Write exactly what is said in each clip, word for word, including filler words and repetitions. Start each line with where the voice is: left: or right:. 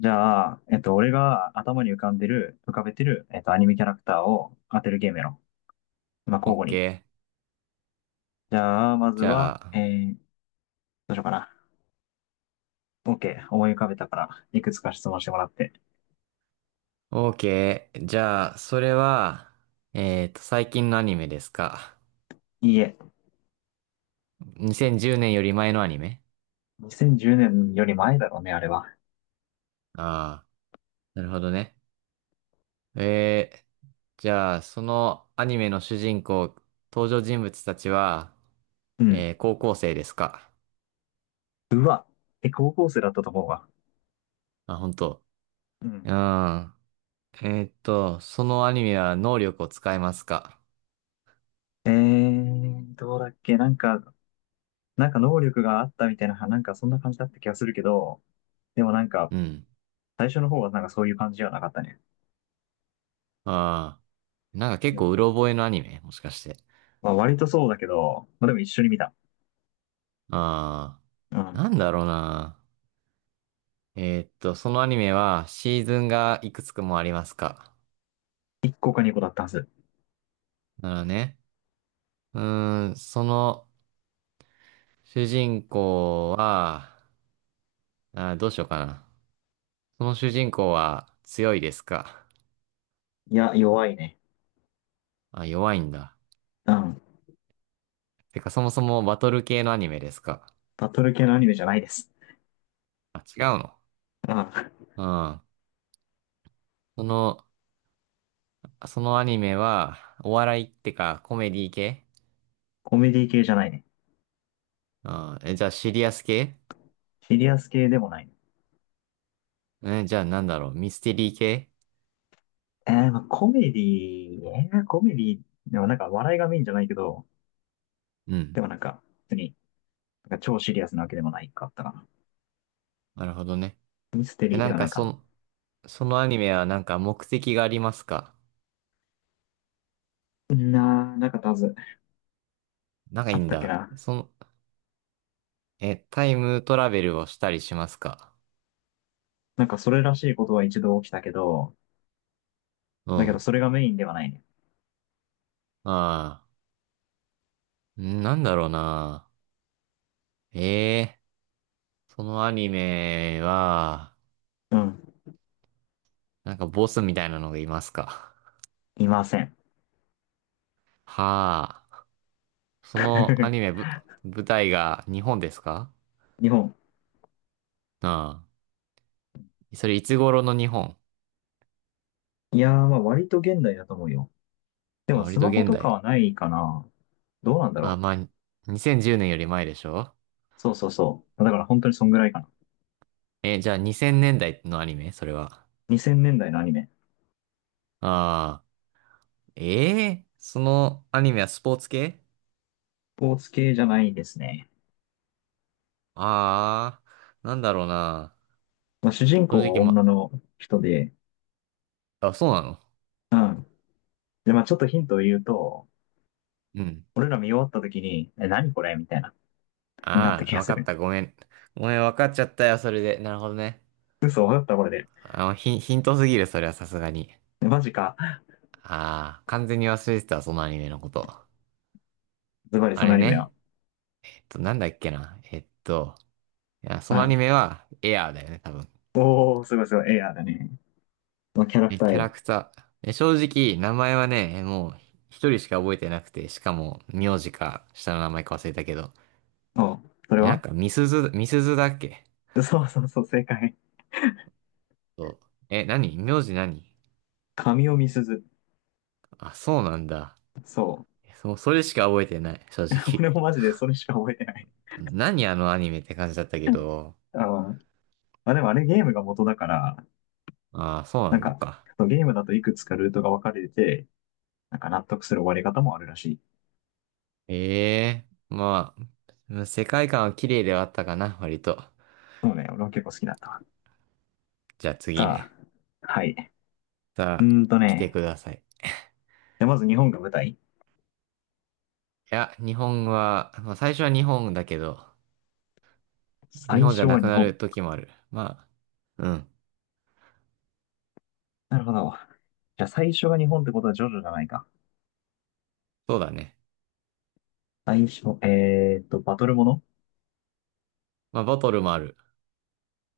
left: じゃあ、えっと、俺が頭に浮かんでる、浮かべてる、えっと、アニメキャラクターを当てるゲームやろう。まあ、
right: オッ
left: 交互に。
right: ケー。
left: じゃあ、まず
right: じゃ
left: は、え
right: あ、
left: ー、どうしようかな。OK。思い浮かべたから、いくつか質問してもらって。
right: オ k ケー。じゃあ、それは、えっと、最近のアニメですか。
left: いいえ。
right: にせんじゅうねんより前のアニメ？
left: にせんじゅうねんより前だろうね、あれは。
right: ああー、なるほどね。えー、じゃあ、そのアニメの主人公、登場人物たちは、
left: うん。
right: えー高校生ですか。
left: うわ。え、高校生だったと思うわ。
right: あ、本当。
left: う
right: う
left: ん。
right: ん。えーっと、そのアニメは能力を使いますか。
left: えー、どうだっけなんか、なんか能力があったみたいな、なんかそんな感じだった気がするけど、でもなんか、
right: うん。
left: 最初の方はなんかそういう感じではなかったね。
right: ああ、なんか結
left: う
right: 構う
left: ん。
right: ろ覚えのアニメもしかして。
left: まあ割とそうだけど、まあでも一緒に見た。
right: あ
left: う
right: あ、な
left: ん。
right: んだろうな。えーっと、そのアニメはシーズンがいくつくもありますか？
left: いっこかにこだったはず。
right: ならね。うーん、その主人公は、あー、どうしようかな。その主人公は強いですか？
left: いや、弱いね。
right: あ、弱いんだ。
left: うん。
right: てか、そもそもバトル系のアニメですか？
left: バトル系のアニメじゃないです。
right: あ、違うの。
left: うん。
right: うん。その、そのアニメは、お笑いってか、コメディ系？
left: コメディ系じゃないね。
right: うん。え、じゃあ、シリアス系？
left: シリアス系でもないね。
right: え、じゃあ、なんだろう、ミステリー系？
left: えー、まあコメディーえー、コメディーでもなんか笑いがメインじゃないけど、
right: うん。
left: でもなんか、別に、なんか超シリアスなわけでもないかったかな。
right: なるほどね。
left: ミステ
right: え、
left: リー
right: な
left: で
right: ん
left: はな
right: か、
left: い
right: そ
left: か
right: の、そのアニメはなんか目的がありますか？
left: な。なー、なかったはず。
right: かい
left: あ
right: い
left: っ
right: ん
left: たっけ
right: だ。
left: な。
right: その、え、タイムトラベルをしたりしますか？
left: なんかそれらしいことは一度起きたけど、
right: う
left: だけど
right: ん。
left: それがメインではないね。
right: ああ、んなんだろうな。ええそのアニメは、
left: うん。
right: なんかボスみたいなのがいますか？
left: いません。
right: はあ、そのアニメ ぶ、舞台が日本ですか？
left: 日本、
right: ああ、それいつ頃の日本？
left: いやー、まあ割と現代だと思うよ。で
right: あ、
left: も
right: 割
left: ス
right: と
left: マホ
right: 現
left: とか
right: 代。
left: はないかな。どうなんだ
right: あ、
left: ろ
right: まあ、にせんじゅうねんより前でしょ？
left: う。そうそうそう。だから本当にそんぐらいかな。
right: え、じゃあにせんねんだいのアニメそれは。
left: にせんねんだいのアニメ。
right: ああ。ええそのアニメはスポーツ系？
left: スポーツ系じゃないですね。
right: ああー、なんだろうな。
left: まあ、主人
right: 正
left: 公は
right: 直
left: 女
right: ま、
left: の人で、
right: あ、そうなの？
left: で、まあちょっとヒントを言うと、
right: うん。
left: 俺ら見終わった時に、え、何これみたいな、なった
right: あ
left: 気
right: あ、
left: が
right: わ
left: す
right: かっ
left: る。
right: た。ごめん。ごめん、わかっちゃったよ、それで。なるほどね。
left: 嘘、わかったこれで。
right: あの、ヒン、ヒントすぎる、それはさすがに。
left: え、マジか。
right: ああ、完全に忘れてたそのアニメのこと。
left: ズバリ
right: あ
left: そのア
right: れ
left: ニメは。
right: ね。えっと、なんだっけな。えっと、いや、そ
left: う
right: のア
left: ん。
right: ニメは、エアーだよね、多分。
left: おー、すごいすごい。エアーだね。まあキャラク
right: え、
left: ター
right: キャラ
left: よ。
right: クター。え、正直、名前はね、もう、一人しか覚えてなくて、しかも、名字か、下の名前か忘れたけど。
left: おう、それ
right: え、なん
left: は。
right: か、みすず、みすずだっけ？
left: そうそうそう、正解。
right: そう。え、何？名字何？
left: 神尾みすず。
right: あ、そうなんだ。
left: そう。
right: えそう、それしか覚えてない、正
left: 俺
right: 直。
left: もマジでそれしか覚えてない。
right: 何？あのアニメって感じだったけ
left: うん。
right: ど。
left: あ、まあ、でもあれゲームが元だから、
right: ああ、そうな
left: なん
right: の
left: か、
right: か。
left: ゲームだといくつかルートが分かれてて、なんか納得する終わり方もあるらしい。
right: ええまあ、世界観は綺麗ではあったかな、割と。
left: そうね、俺は結構好きだった。
right: じゃあ次
left: さ
right: ね。
left: あ、はい。うー
right: さあ、
left: んと
right: 来て
left: ね、
right: ください。
left: じゃあまず日本が舞台。
right: いや、日本は、まあ最初は日本だけど、日
left: 最
right: 本じ
left: 初
right: ゃな
left: は
right: く
left: 日
right: な
left: 本。
right: る時もある。まあ、うん、
left: なるほど。じゃあ最初が日本ってことはジョジョじゃないか。
right: そうだね。
left: 最初、えーっと、バトルもの
right: まあ、ボトルもある。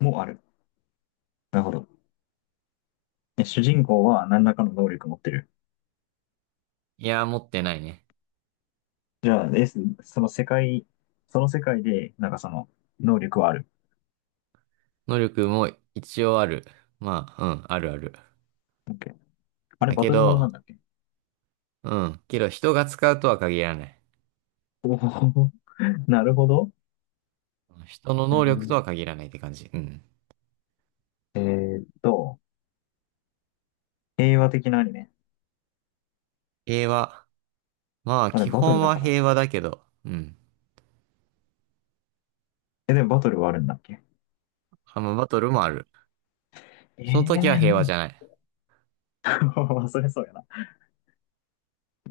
left: もある。なるほど。で、主人公は何らかの能力を持ってる。
right: いや、持ってないね。
left: じゃあ、ですその世界、その世界で、なんかその能力はある。
right: 能力も一応ある。まあ、うん、あるある。
left: OK。 あれ、
right: だ
left: バ
right: け
left: トルものなん
right: ど、
left: だっけ。
right: うん、けど人が使うとは限らない。
left: おおー、なるほど。
right: 人の
left: う
right: 能力と
left: ん。
right: は限らないって感じ。うん。
left: えーっと、平和的なアニメ。
right: 平和。まあ、
left: あれ、
right: 基
left: バトル
right: 本
left: だ
right: は
left: から。
right: 平和だけど、うん。
left: え、でもバトルはあるんだっけ。
right: あ、まあ、バトルもある。その時は
left: ええ
right: 平和じゃない。
left: ー、それそうやな。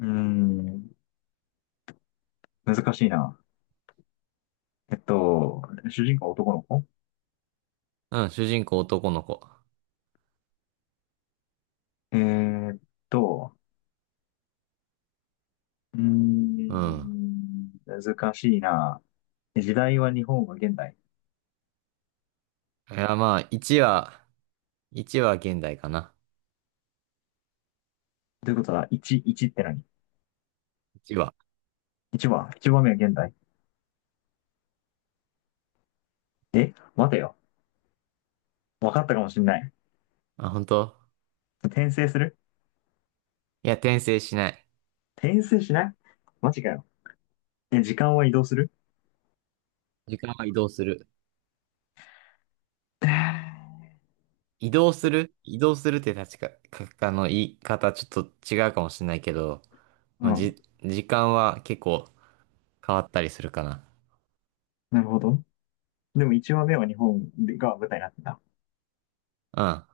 left: うーん、難しいな。えっと、主人公は男の子。
right: うん、主人公男の子。
left: えーっと、うー
right: うん。
left: ん、難しいな。時代は日本は現代。
right: いや、まあ、いちは、いちは現代かな。
left: ということは、いち、いちって何？
right: いちは。
left: いち は、いちばんめは現代。え、待てよ。分かったかもしんない。
right: あ、本当？
left: 転生する？
right: いや、転生しない。
left: 転生しない？マジかよ。え、時間は移動する？
right: 時間は移動する。移動する移動するって確か、か、あの、言い方ちょっと違うかもしれないけど、
left: う
right: まあ、
left: ん。
right: じ、時間は結構変わったりするかな。
left: なるほど。でもいちわめは日本が舞台になってた。
right: うん。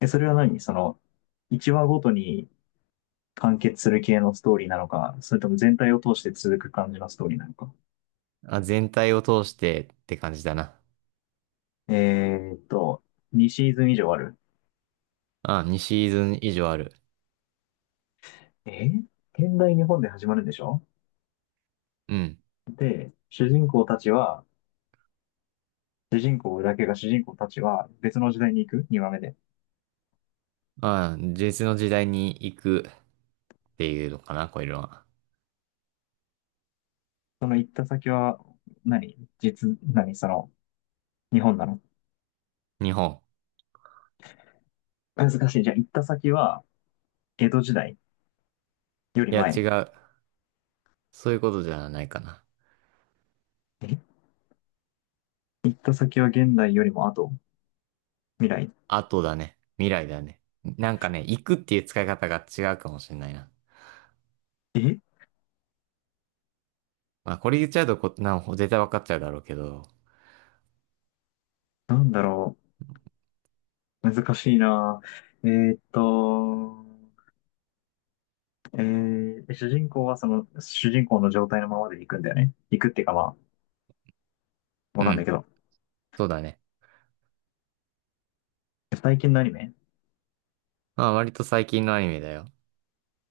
left: え、それは何その、いちわごとに完結する系のストーリーなのか、それとも全体を通して続く感じのストーリーなのか。
right: あ、全体を通してって感じだな。
left: えーっと、にシーズン以上ある。
right: あ、にシーズン以上ある。
left: え、現代日本で始まるんでしょ？
right: うん。
left: で、主人公たちは、主人公だけが主人公たちは別の時代に行く？ にわめ 話目で。
right: あ、実の時代に行くっていうのかな、こういうのは。
left: その行った先は何、実、何その、日本なの？
right: 日本。
left: 難しい。じゃあ、行った先は、江戸時代より
right: いや、違
left: 前。
right: う。そういうことじゃないかな。
left: え、行った先は現代よりも後、未来。
right: 後だね。未来だね。なんかね、行くっていう使い方が違うかもしれないな。
left: え、
right: まあ、これ言っちゃうとこ、な、絶対わかっちゃうだろうけど。
left: なんだろう。難しいな。えーっと、えー、主人公はその、主人公の状態のままで行くんだよね。行くっていうかまあ、わ
right: う
left: かんないけ
right: ん。
left: ど。
right: そうだね。
left: 最近のアニメ？
right: まあ、割と最近のアニメだよ。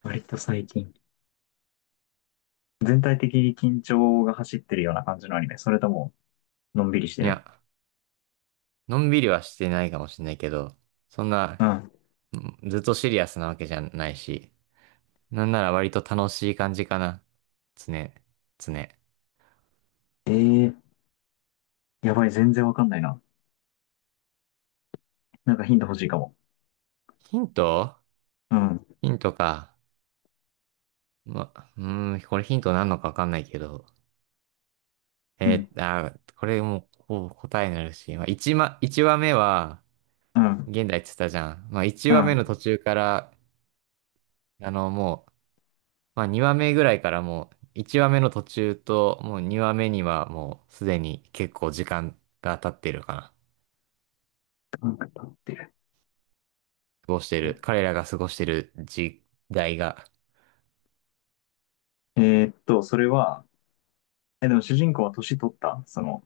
left: 割と最近。全体的に緊張が走ってるような感じのアニメ。それとも、のんびりして
right: い
left: る。
right: や、のんびりはしてないかもしれないけど、そんな、
left: うん。
right: ずっとシリアスなわけじゃないし、なんなら割と楽しい感じかな。つね、つね。
left: えー、やばい、全然わかんないな。なんかヒント欲しいかも。
right: ヒント？
left: うん、
right: ヒントか。ま、うーん、これヒントなんのかわかんないけど。
left: う
right: え
left: ん、
right: ー、あー、これもう、こう答えになるし、まあ、1ま、一話目は、
left: うん、
right: 現代って言ったじゃん。まあ、1
left: う
right: 話目の
left: ん。
right: 途中から、あの、もう、まあにわめぐらいからもういちわめの途中ともうにわめにはもうすでに結構時間が経ってるかな。
left: うんって。
right: 過ごしてる。
left: え
right: 彼らが過ごしてる時代が。
left: えーっと、それは、え、でも主人公は年取ったその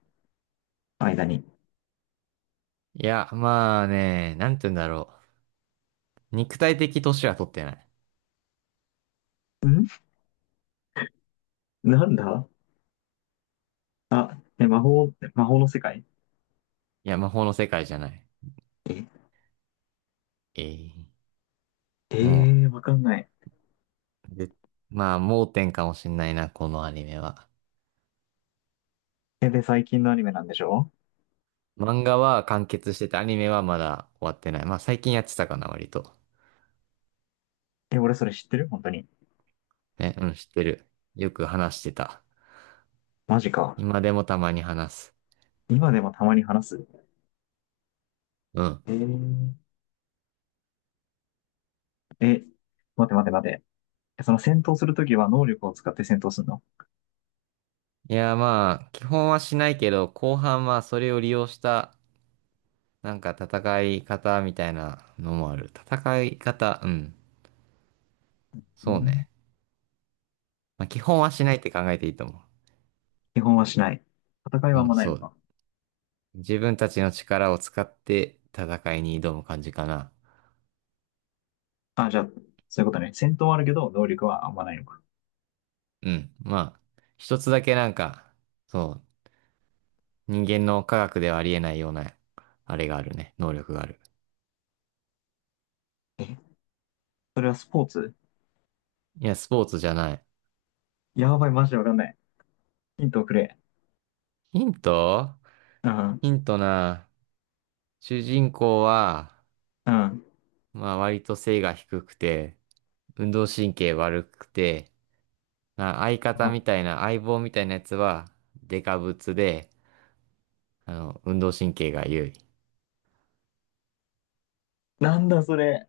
left: 間に。
right: いや、まあね、なんて言うんだろう。肉体的年は取ってない。
left: ん、なんだ。え、魔法、魔法の世界？
right: いや、魔法の世界じゃない。
left: え、
right: ええ
left: え
right: も
left: ー、わかんない。
right: う、でまあ盲点かもしんないな、このアニメは。
left: え、で、最近のアニメなんでしょ？
right: 漫画は完結してて、アニメはまだ終わってない。まあ最近やってたかな、割と。
left: え、俺それ知ってる本当に。
right: ね、うん、知ってる。よく話してた。
left: マジか。
right: 今でもたまに話す。
left: 今でもたまに話す。
right: うん。
left: えー、え、待て待て待て。え、その戦闘するときは能力を使って戦闘するの？
right: いや、まあ、基本はしないけど、後半はそれを利用した、なんか戦い方みたいなのもある。戦い方、うん。
left: う
right: そう
left: ん。
right: ね。まあ、基本はしないって考えていいと思
left: 基本はしない。戦い
right: う。
left: はあん
right: うん、
left: まない
right: そ
left: の
right: う。
left: か。
right: 自分たちの力を使って戦いに挑む感じかな。
left: あ、じゃあ、そういうことね。戦闘はあるけど、能力はあんまないのか。
right: うん。まあ、一つだけなんか、そう、人間の科学ではありえないような、あれがあるね。能力がある。
left: え、それはスポーツ？
right: いや、スポーツじゃない。
left: やばい、マジでわかんない。ヒントをくれ。
right: ヒント？
left: うん、
right: ヒントな。主人公は、
left: うん。
right: まあ割と背が低くて、運動神経悪くて、まあ相方
left: あ、
right: みたいな、相棒みたいなやつは、デカブツで、あの、運動神経が優位。
left: なんだそれ。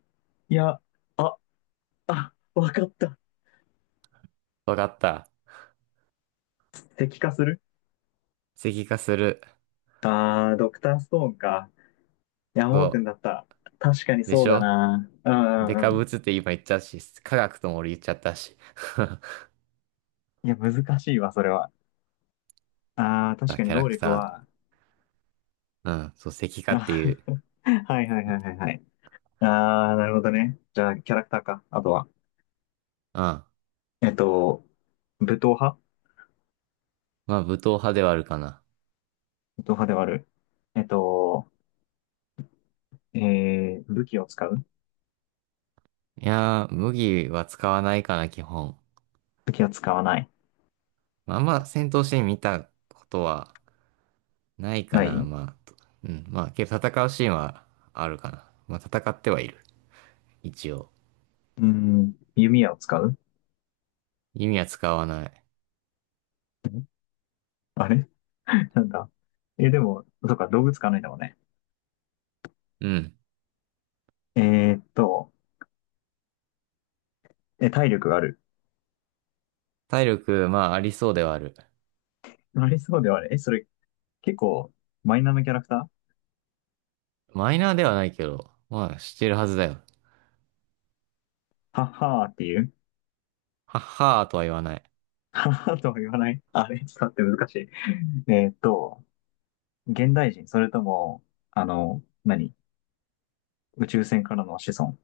left: いや、あ、あ、わかった。
right: わかった。
left: 石化する？
right: 石化する。
left: ああー、ドクターストーンか。いや、
right: そ
left: 盲点だっ
right: う。
left: た。確かに
right: で
left: そ
right: し
left: うだ
right: ょ？
left: な。うん
right: デ
left: うん
right: カ
left: うん。
right: ブツって今言っちゃったし、科学とも俺言っちゃったし。
left: いや、難しいわ、それは。ああ、確
right: あ、
left: かに
right: キャラ
left: 能
right: ク
left: 力
right: ター。
left: は。
right: うん、そう、石化っていう。
left: はいはい
right: うん。
left: はいはいはい。ああ、なるほどね。じゃあ、キャラクターか。あとは。
right: ま
left: えっと、武闘派？
right: あ、武闘派ではあるかな。
left: 武闘派ではある。えっと、えー、武器を使う？
right: いやー、麦は使わないかな、基本。
left: 武器は使わない。
right: まああんま戦闘シーン見たことはない
left: な
right: かな、
left: い？
right: まあ。うん、まあ、けど戦うシーンはあるかな。まあ、戦ってはいる。一応。
left: うん、弓矢を使うん？
right: 弓は使わない。
left: あれ、 なんだ。え、でも、そっか、動物使わないんだもんね。
right: うん。
left: えーっと、え、体力がある。
right: 体力、まあ、ありそうではある。
left: ありそうではある。え、それ、結構、マイナーのキャラクター？
right: マイナーではないけど、まあ、してるはずだよ。
left: はっはーっていう？
right: はっはーとは言わない。
left: はっはーとは言わない？あれ、ちょっと待って、難しい。えーっと、現代人、それとも、あの、何、宇宙船からの子孫？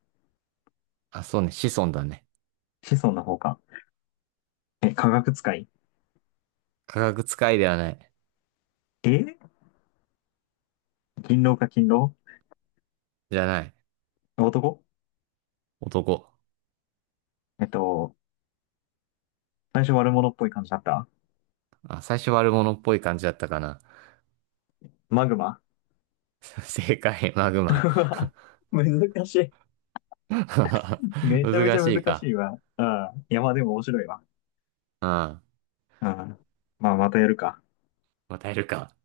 right: あ、そうね、子孫だね。
left: 子孫の方か。え、科学使い。
right: 科学使いではない。
left: え、勤労か、勤労。
right: じゃない。
left: 男。
right: 男。
left: えっと、最初悪者っぽい感じだった？
right: あ、最初悪者っぽい感じだったかな。
left: マグマ？
right: 正解、マグマ。
left: 難しい。めちゃめち
right: 難
left: ゃ
right: しい
left: 難し
right: か。
left: いわ。ああ、いや、まあでも面白いわ。
right: うん。ま
left: うん。まあ、またやるか。
right: あ、耐えるか。